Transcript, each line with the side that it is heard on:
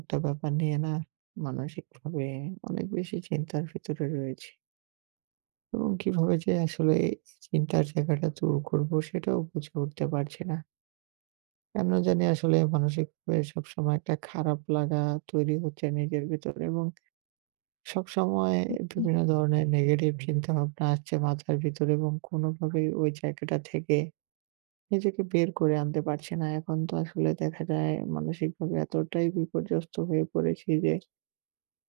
right: একটা ব্যাপার নিয়ে না মানসিকভাবে অনেক বেশি চিন্তার ভিতরে রয়েছি। এবং কীভাবে যে আসলে এই চিন্তার জায়গাটা দূর করবো, সেটাও বুঝে উঠতে পারছি না। কেন জানি আসলে মানসিকভাবে সবসময় একটা খারাপ লাগা তৈরি হচ্ছে নিজের ভিতর এবং সবসময়
left: হু, হু।
right: বিভিন্ন ধরনের নেগেটিভ চিন্তা-ভাবনা আসছে মাথার ভিতরে এবং কোনোভাবেই ওই জায়গাটা থেকে নিজেকে বের করে আনতে পারছি না। এখন তো আসলে দেখা যায় মানসিকভাবে এতটাই বিপর্যস্ত হয়ে পড়েছি যে,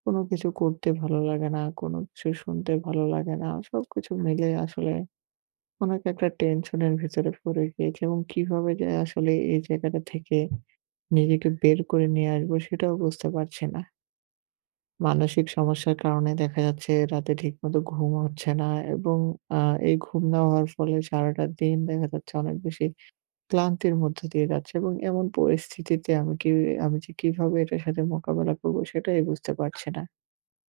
right: কোনো কিছু করতে ভালো লাগে না। কোনো কিছু শুনতে ভালো লাগে না। সবকিছু মিলেই আসলে অনেক একটা টেনশনের ভিতরে পড়ে গিয়েছি। এবং কীভাবে যে আসলে এই জায়গাটা থেকে নিজেকে বের করে নিয়ে আসবো, সেটাও বুঝতে পারছি না? মানসিক সমস্যার কারণে দেখা যাচ্ছে রাতে ঠিকমতো ঘুমও হচ্ছে না এবং আ এই ঘুম না হওয়ার ফলে সারাটা দিন দেখা যাচ্ছে অনেক বেশি ক্লান্তির মধ্য দিয়ে যাচ্ছে। এবং এমন পরিস্থিতিতে আমি কি আমি যে কীভাবে এটার সাথে মোকাবেলা করবো? সেটাই বুঝতে পারছি না।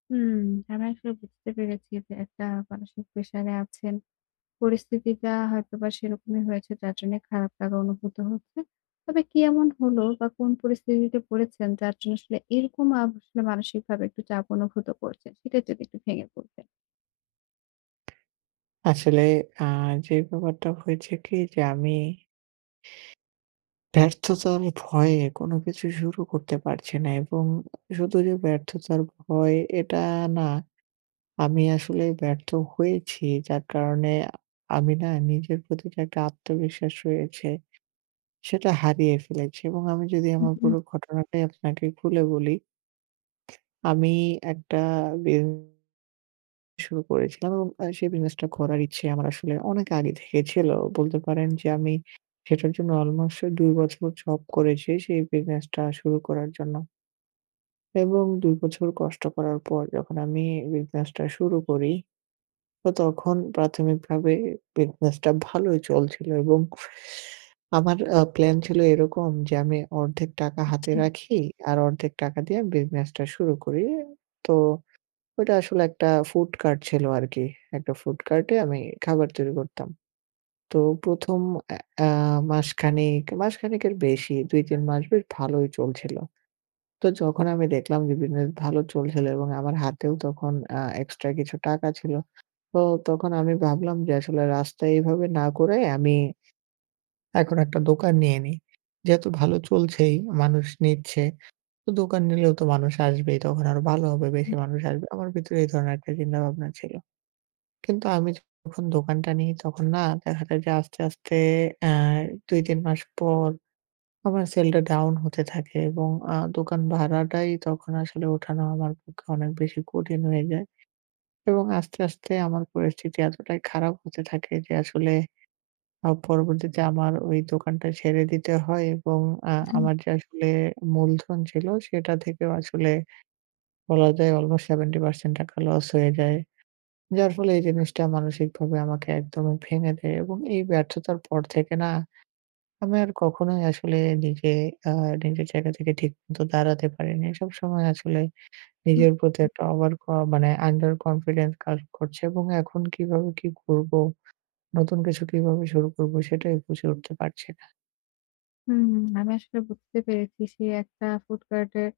left: হুম, আমি আসলে বুঝতে পেরেছি যে একটা মানসিক প্রেশারে আছেন। পরিস্থিতিটা হয়তোবা সেরকমই হয়েছে যার জন্যে খারাপ লাগা অনুভূত হচ্ছে। তবে কি এমন হলো বা কোন পরিস্থিতিতে পড়েছেন? যার জন্য আসলে এরকম আব আসলে মানসিকভাবে একটু চাপ অনুভূত করছে। সেটা যদি একটু ভেঙে বলতেন।
right: আসলে আ যে ব্যাপারটা হয়েছে কি যে আমি ব্যর্থতা আমি ভয়ে কোনো কিছু শুরু করতে পারছে না এবং শুধু যে ব্যর্থতার ভয় এটা না আমি আসলে ব্যর্থ হয়েছি, যার কারণে আমি না নিজের প্রতি যে একটা আত্মবিশ্বাস রয়েছে, সেটা হারিয়ে ফেলেছি। এবং আমি যদি
left: হুম,
right: আমার
left: হুম।
right: পুরো ঘটনাটাই আপনাকে খুলে বলি ...আমি একটা বিউ শুরু করেছিলাম এবং আ সেই বিজনেসটা করার ইচ্ছে আমার আসলে অনেক আগে থেকে ছিল। বলতে পারেন যে আমি সেটার জন্য অলমোস্ট ২ বছর জব করেছি, সেই বিজনেসটা শুরু করার জন্য এবং ২ বছর কষ্ট করার পর যখন আমি বিজনেসটা শুরু করি। তো তখন প্রাথমিকভাবে বিজনেসটা ভালোই চলছিল এবং আমার আ প্লান ছিল এরকম যে আমি অর্ধেক টাকা
left: জি।
right: হাতে রাখি আর অর্ধেক টাকা দিয়ে বিজনেসটা শুরু করি। তো ওইটা আসলে একটা ফুড কার্ট ছিল আরকি। একটা ফুড কার্টে আমি খাবার তৈরি করতাম। তো ১ম এ আ মাসখানেক, মাসখানেকের বেশি ২-৩ মাস বেশ ভালোই চলছিল। তো যখন আমি দেখলাম যে বিজনেস ভালো চলছিল এবং আমার হাতেও তখন অ্যাঁ এক্সট্রা কিছু টাকা ছিল। তো তখন আমি ভাবলাম যে আসলে রাস্তায় এভাবে না করে, আমি এখন একটা দোকান নিয়ে নি। যেহেতু ভালো চলছেই মানুষ নিচ্ছে। তো দোকান নিলেও তো মানুষ আসবেই। তখন আরো ভালো হবে বেশি
left: [unintelligible]
right: মানুষ আসবে। আমার ভিতরে এই ধরনের একটা চিন্তা ভাবনা ছিল। কিন্তু আমি তো যখন দোকানটা নি তখন না দেখা যায় যে আস্তে, আস্তে এ ২-৩ মাস পর আমার সেলটা ডাউন হতে থাকে এবং আ দোকান ভাড়াটাই তখন আসলে উঠানো আমার পক্ষে অনেক বেশি কঠিন হয়ে যায়। এবং আস্তে, আস্তে আমার পরিস্থিতি এতটাই খারাপ হতে থাকে যে আসলে আ পরবর্তীতে আমার ওই দোকানটা ছেড়ে দিতে হয় এবং আ
left: [unintelligible]
right: আমার যে আসলে মূলধন ছিল, সেটা থেকেও আসলে বলা যায় অলমোস্ট 70% টাকা লস হয়ে যায়। যার ফলে এই জিনিসটা মানসিকভাবে আমাকে একদমই ভেঙে দেয় এবং এই ব্যর্থতার পর থেকে না আমি আর কখনোই আসলে নিজে আ নিজের জায়গা থেকে ঠিক মত দাঁড়াতে পারিনি। সবসময় আসলে
left: উ
right: নিজের প্রতি
left: হুম।
right: একটা ওভার ক মানে আন্ডার কনফিডেন্স কাজ করছে এবং এখন কিভাবে কি করবো? নতুন কিছু কিভাবে শুরু করবো? সেটাই বুঝে উঠতে পারছি না।
left: হুম, আমি আসলে বুঝতে পেরেছি সে একটা ফুড কার্টের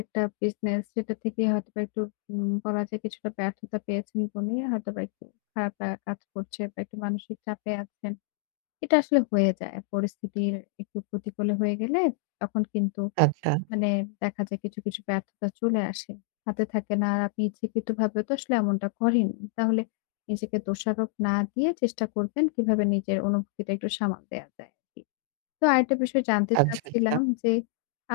left: একটা বিজনেস যেটা থেকে হয়তো একটু উম বলা যায় কিছুটা ব্যর্থতা পেয়েছেন বলেই হয়তোবা একটু খারাপ লাগা কাজ করছে বা একটু মানসিক চাপে আছেন। এটা আসলে হয়ে যায়। পরিস্থিতির একটু প্রতিকূলে হয়ে গেলে তখন কিন্তু
right: আচ্ছা।
left: মানে দেখা যায় কিছু, কিছু ব্যর্থতা চলে আসে। হাতে থাকে না আর আপনি ইচ্ছাকৃতভাবেও তো আসলে এমনটা করেননি। তাহলে নিজেকে দোষারোপ না দিয়ে চেষ্টা করবেন কিভাবে নিজের অনুভূতিটা একটু সামাল দেওয়া যায় আরকি। তো আরেকটা বিষয় জানতে
right: আচ্ছা, আচ্ছা।
left: চাচ্ছিলাম যে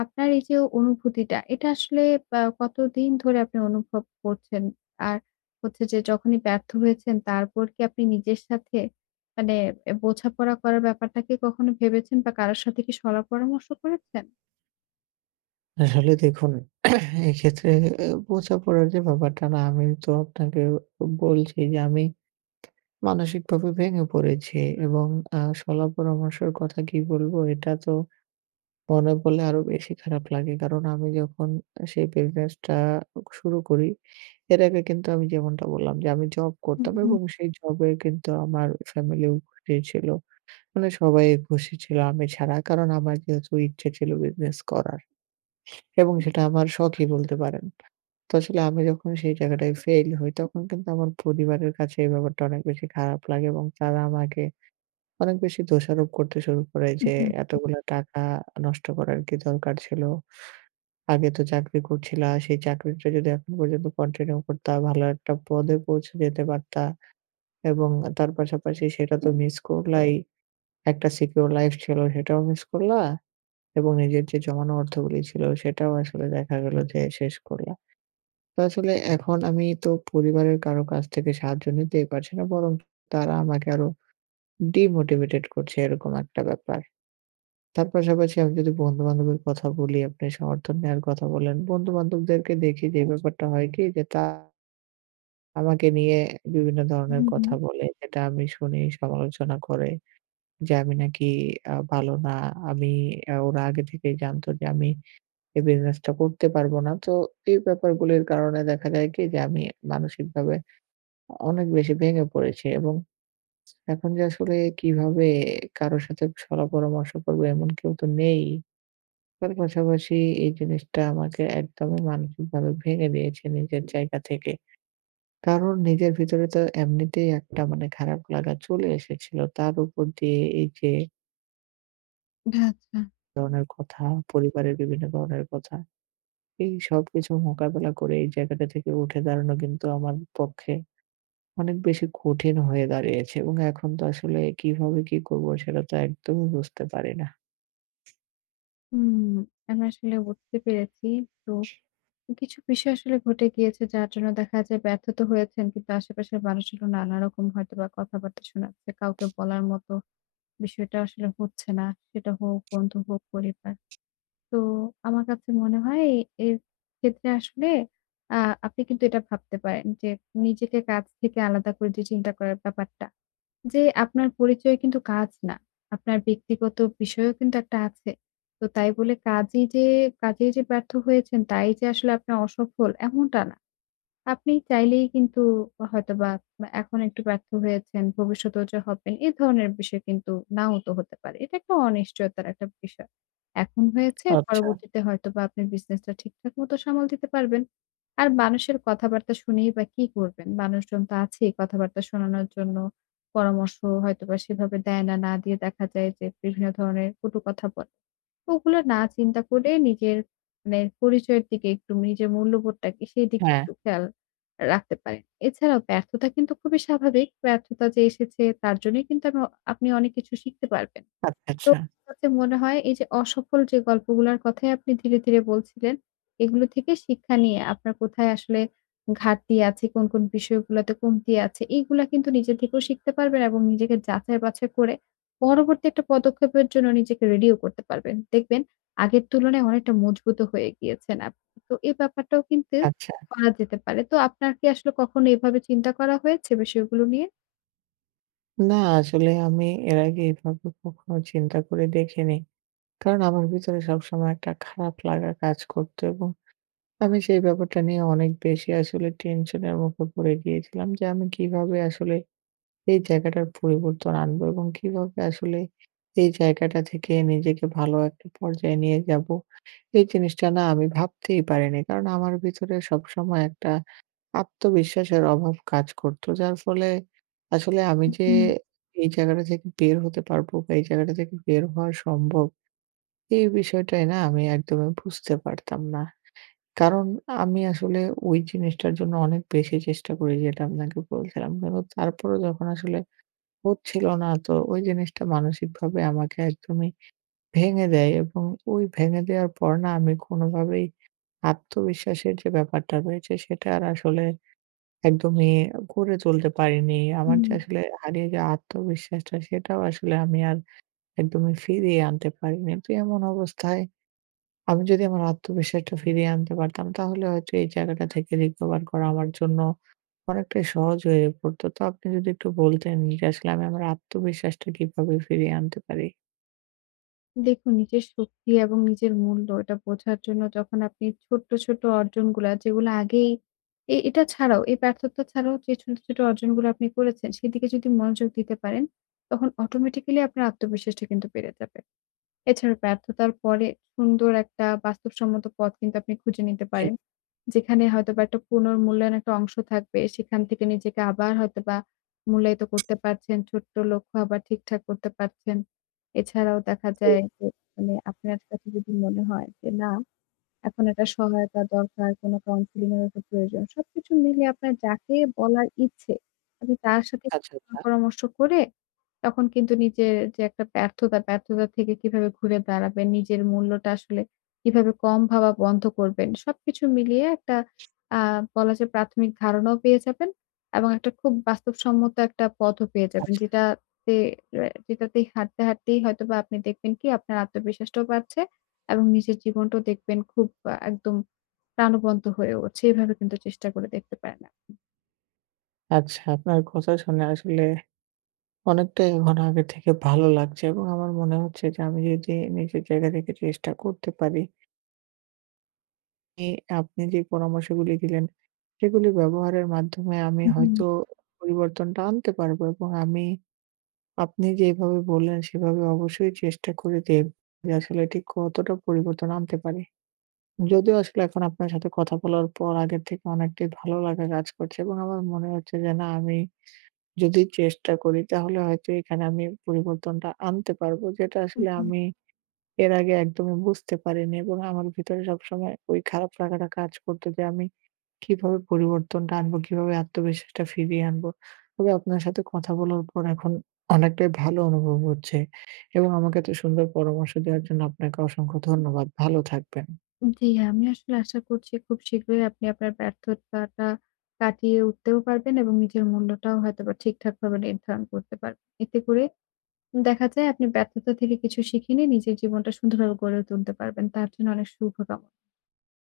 left: আপনার এই যে অনুভূতিটা এটা আসলে বা কতদিন ধরে আপনি অনুভব করছেন? আর হচ্ছে যে যখনই ব্যর্থ হয়েছেন তারপর কি আপনি নিজের সাথে মানে অ্যা বোঝাপড়া করার ব্যাপারটাকে কখনো ভেবেছেন বা কারোর সাথে কি শলা-পরামর্শ করেছেন?
right: আসলে দেখুন এক্ষেত্রে অ্যা বোঝা পড়ার যে ব্যাপারটা না আমি তো আপনাকে বলছি যে আমি মানসিকভাবে ভেঙে পড়েছি এবং আ শলা পরামর্শের কথা কি বলবো? এটা তো মনে পরলে আরো বেশি খারাপ লাগে। কারণ আমি যখন সেই বিজনেস টা শুরু করি, এর আগে কিন্তু আমি যেমনটা বললাম যে আমি জব
left: হুম,
right: করতাম
left: হুম।
right: এবং সেই জবে কিন্তু আমার ফ্যামিলিও খুশি ছিল। মানে সবাই খুশি ছিল আমি ছাড়া। কারণ আমার যেহেতু ইচ্ছে ছিল বিজনেস করার। এবং সেটা আমার শখই বলতে পারেন। তো আসলে আমি যখন সেই জায়গাটায় ফেইল হই, তখন কিন্তু আমার পরিবারের কাছে এই ব্যাপারটা অনেক বেশি খারাপ লাগে এবং তারা আমাকে অনেক বেশি দোষারোপ করতে শুরু করে
left: উম
right: যে
left: হুম, হুম।
right: "এতগুলা টাকা নষ্ট করার কি দরকার ছিল? আগে তো চাকরি করছিলা সেই চাকরিটা যদি এখন পর্যন্ত কন্টিনিউ করতা, ভালো একটা পদে পৌঁছে যেতে পারতা এবং তার পাশাপাশি সেটা তো মিস করলাই, একটা সিকিউর লাইফ ছিল সেটাও মিস করলা এবং নিজের যে জমানো অর্থগুলি ছিল সেটাও আসলে দেখা গেল যে শেষ করলা।" তো আসলে এখন আমি তো পরিবারের কারো কাছ থেকে সাহায্য নিতেই পারছি না বরং তারা আমাকে আরো ডিমোটিভেটেড করছে এরকম একটা ব্যাপার। তার পাশাপাশি আমি যদি বন্ধু-বান্ধবের কথা বলি আপনি সমর্থন নেওয়ার কথা বলেন, বন্ধু-বান্ধবদেরকে দেখি যে এই ব্যাপারটা হয় কি যে তা আমাকে নিয়ে বিভিন্ন ধরনের
left: হুম,
right: কথা
left: হুম।
right: বলে। এটা আমি শুনি। সমালোচনা করে যে, আমি নাকি আ ভালো না। আমি এ ওরা আগে থেকেই জানত যে আমি এই বিজনেসটা করতে পারবো না। তো এই ব্যাপারগুলির কারণে দেখা যায় কি? যে, আমি মানসিকভাবে আ অনেক বেশি ভেঙে পড়েছি। এবং এখন যে এখন যে আসলে কিভাবে কারো সাথে শলা-পরামর্শ করবো, এমন কেউ তো নেই। তার পাশাপাশি, এই জিনিসটা আমাকে একদমই মানসিকভাবে ভেঙে দিয়েছে নিজের জায়গা থেকে। কারণ, নিজের ভিতরে তো এমনিতেই একটা মানে খারাপ লাগা চলে এসেছিল। তার উপর দিয়ে এইযে
left: ভা আচ্ছা।
right: এ ধরনের কথা, পরিবারের বিভিন্ন ধরনের কথা। এই সবকিছু মোকাবিলা করে এই জায়গাটা থেকে উঠে দাঁড়ানো কিন্তু আমার পক্ষে অনেক বেশি কঠিন হয়ে দাঁড়িয়েছে। এবং এখন তো আসলে কিভাবে কি করবো, সেটা তো একদমই বুঝতে পারি না।
left: উম আমি আসলে বুঝতে পেরেছি। তো কিছু বিষয় আসলে ঘটে গিয়েছে, যার জন্য দেখা যায় ব্যর্থ তো হয়েছেন। কিন্তু আশেপাশের মানুষগুলো নানারকম হয়তোবা কথাবার্তা শোনাচ্ছে। কাউকে বলার মতো বিষয়টা আসলে হচ্ছে না, সেটা হোক বন্ধু, হোক পরিবার। তো আমার কাছে মনে হয়, এ এর ক্ষেত্রে আসলে আ আপনি কিন্তু এটা ভাবতে পারেন যে, নিজেকে কাজ থেকে আলাদা করে দিয়ে চিন্তা করার যে ব্যাপারটা। যে, আপনার পরিচয় কিন্তু কাজ না। আপনার ব্যক্তিগত বিষয়ও কিন্তু একটা আছে। তো তাই বলে, কাজেই যে কাজেই যে ব্যর্থ হয়েছেন, তাই যে আসলে আপনি অসফল, এমনটা না। আপনি চাইলেই কিন্তু হয়তোবা আ এখন একটু ব্যর্থ হয়েছেন। ভবিষ্যতেও যে হবেন, এ ধরনের বিষয় কিন্তু নাও তো হতে পারে। এটা একটা অনিশ্চয়তার একটা বিষয়। এখন হয়েছে,
right: আচ্ছা।
left: পরবর্তীতে হয়তোবা আপনি বিজনেসটা ঠিকঠাক মতো সামাল দিতে পারবেন। আর মানুষের কথাবার্তা শুনেই বা কি করবেন? মানুষজন তো আছেই কথাবার্তা শোনানোর জন্য। পরামর্শ হয়তোবা সেভাবে দেয় না। না দিয়ে দেখা যায় যে, বিভিন্ন ধরনের কটু কথা বলে। ও ওগুলো না চিন্তা করে নিজের মানে পরিচয়ের দিকে, একটু নিজের মূল্যবোধটাকে, সেই দিকে
right: হ্যাঁ।
left: একটু খেয়াল আ রাখা যায়। এছাড়াও, ব্যর্থতা কিন্তু খুবই স্বাভাবিক। ব্যর্থতা যে এসেছে, তার জন্যই কিন্তু আমি আপনি অনেক কিছু শিখতে পারবেন।
right: আচ্ছা,
left: তো
right: আচ্ছা।
left: [unintelligible] কাছে মনে হয়, এইযে অসফল যে গল্পগুলার কথাই আপনি ধীরে, ধীরে বলছিলেন, এগুলো থেকে শিক্ষা নিয়ে আপনার কোথায় আসলে ঘাটতি আছে, কোন, কোন বিষয়গুলাতে কমতি আছে, এগুলা কিন্তু নিজের থেকেও শিখতে পারবেন। এবং নিজেকে যাচাই বাছাই করে পরবর্তীতে পদক্ষেপের জন্য নিজেকে রেডিও করতে পারবেন। দেখবেন, আগের তুলনায় অনেকটা মজবুতও হয়ে গিয়েছেন আপনি। তো এই ব্যাপারটাও কিন্তু
right: আচ্ছা।
left: করা যেতে পারে। তো আপনার কি আসলে কখনো এভাবে চিন্তা করা হয়েছে বিষয়গুলো নিয়ে?
right: না, আসলে আমি এর আগে এভাবে কখনো চিন্তা করে দেখিনি। কারণ আমার ভিতরে সবসময় একটা খারাপ লাগা কাজ করতো এবং আমি সেই ব্যাপারটা নিয়ে অনেক বেশি আসলে টেনশনের মুখে পড়ে গিয়েছিলাম যে আমি কিভাবে আসলে এই জায়গাটার পরিবর্তন আনবো এবং কীভাবে আসলে এই জায়গাটা থেকে নিজেকে ভালো একটা পর্যায়ে নিয়ে যাব। এই জিনিসটা না, আমি ভাবতেই পারিনি। কারণ আমার ভিতরে সবসময় একটা আত্মবিশ্বাসের অভাব কাজ করতো, যার ফলে আসলে আমি
left: উ
right: যে
left: হু।
right: এই জায়গাটা থেকে বের হতে পারবো বা এই জায়গাটা থেকে বের হওয়া সম্ভব, এই বিষয়টাই না আমি একদমই বুঝতে পারতাম না। কারণ আমি আসলে ওই জিনিসটার জন্য অনেক বেশি চেষ্টা করি, যেটা আপনাকে বলছিলাম। কিন্তু তারপরও যখন আসলে হচ্ছিল না, তো ওই জিনিসটা মানসিকভাবে আমাকে একদমই ভেঙে দেয়। এবং ওই ভেঙে দেওয়ার পরে না, আমি কোনভাবেই আত্মবিশ্বাসের যে ব্যাপারটা রয়েছে, সেটা আর আসলে একদমই গড়ে তুলতে পারিনি। আমার যে
left: উম
right: আসলে হারিয়ে যাওয়া আত্মবিশ্বাসটা, সেটাও আসলে আমি আর একদমই ফিরিয়ে আনতে পারিনি। তো এমন অবস্থায় আমি যদি আমার আত্মবিশ্বাসটা ফিরিয়ে আনতে পারতাম, তাহলে হয়তো এই জায়গাটা থেকে recover করা আমার জন্য অনেকটাই সহজ হয়ে পড়তো। তো আপনি যদি একটু বলতেন, যে আসলে আমি আমার আত্মবিশ্বাসটা কিভাবে ফিরিয়ে আনতে পারি?
left: দেখুন, নিজের শক্তি এবং নিজের মূল্য এটা বোঝার জন্য যখন আপনি ছোট্ট, ছোট অর্জনগুলা, যেগুলা আগেই এ এটা ছাড়াও, এই ব্যার্থতা ছাড়াও যে ছোট, ছোট অর্জনগুলা আপনি করেছেন সেদিকে যদি মনোযোগ দিতে পারেন, তখন অটোমেটিক্যালি আপনার আত্মবিশ্বাসটা কিন্তু বেড়ে যাবে। এছাড়াও ব্যার্থতার পরে সুন্দর একটা বাস্তবসম্মত পথ কিন্তু আপনি খুঁজে নিতে
right: জি।
left: পারেন। যেখানে হয়তোবা একটা পুনর্মূল্যায়ন একটা অংশ থাকবে, সেখান থেকে নিজেকে আবার হয়তোবা মূল্যায়িত করতে পারছেন। ছোট্ট লক্ষ্য আবার ঠিকঠাক করতে পারছেন। এছাড়াও দেখা
right: জি।
left: যায় যে মানে আপনার কাছে যদি মনে হয় যে, না এখন একটা সহায়তা দরকার, কোন কাউন্সেলিং এর প্রয়োজন। সবকিছু মিলিয়ে আপনার যাকে বলার ইচ্ছে আপনি তার সাথে
right: আচ্ছা,
left: [unintelligible]
right: আচ্ছা।
left: পরামর্শ করে তখন কিন্তু নিজের যে একটা ব্যর্থতা, ব্যর্থতা থেকে কিভাবে ঘুরে দাঁড়াবেন? নিজের মূল্যটা আসলে কিভাবে কম ভাবা বন্ধ করবেন? সবকিছু মিলিয়ে একটা আ বলা যায় প্রাথমিক ধারণাও পেয়ে যাবেন। এবং একটা খুব বাস্তবসম্মত একটা পথও পেয়ে যাবেন।
right: আচ্ছা।
left: যেটাতে রে যেটাতেই হাঁটতে, হাঁটতেই হয়তোবা আপনি দেখবেন কি? আপনার আত্মবিশ্বাসটাও বাড়ছে। এবং নিজের জীবনটাও দেখবেন খুব আ একদম প্রাণবন্ত হয়ে উঠছে। এভাবে কিন্তু চেষ্টা করে দেখতে পারেন আপনি।
right: আচ্ছা আপনার কথা শুনে আসলে অনেকটাই মানে আগে থেকে ভালো লাগছে এবং আমার মনে হচ্ছে যে আমি যদি নিজের জায়গা থেকে চেষ্টা করতে পারি এই আপনি যেই পরামর্শগুলি দিলেন। সেগুলি ব্যবহারের মাধ্যমে আমি
left: হু, হু।
right: হয়তো পরিবর্তনটা আনতে পারবো এবং আমি আপনি যেভাবে বললেন সেভাবে অবশ্যই চেষ্টা করে দেব যে আসলে ঠিক কতটা পরিবর্তন আনতে পারি। যদিও আসলে এখন আপনার সাথে কথা বলার পর আগের থেকে অনেকটাই ভালো লাগা কাজ করছে এবং আমার মনে হচ্ছে যে, না আমি যদি চেষ্টা করি তাহলে হয়তো এখানে আমি পরিবর্তনটা আনতে পারব। যেটা
left: উ
right: আসলে
left: হু।
right: আমি এর আগে একদমই বুঝতে পারিনি এবং আমার ভিতরে সবসময় ওই খারাপ লাগাটা কাজ করতো যে আমি কিভাবে পরিবর্তনটা আনবো, কিভাবে আত্মবিশ্বাসটা ফিরিয়ে আনবো। তবে আপনার সাথে কথা বলার পর এখন অনেকটাই ভালো অনুভব হচ্ছে। এবং আমাকে এত সুন্দর পরামর্শ দেওয়ার জন্য আপনাকে অসংখ্য ধন্যবাদ। ভালো থাকবেন।
left: জ্বি, আমি আসলে আশা করছি খুব শীঘ্রই আপনি আপনার ব্যর্থতাটা কাটিয়ে উঠতেও পারবেন এবং নিজের মূল্যটাও হয়তোবা ঠিকঠাক ভাবে নির্ধারণ করতে পার এতে করে দেখা যায় আপনি ব্যর্থতা থেকে কিছু শিখে নিয়ে নিজের জীবনটা সুন্দরভাবে গড়ে তুলতে পারবেন। তার জন্য অনেক শুভকাম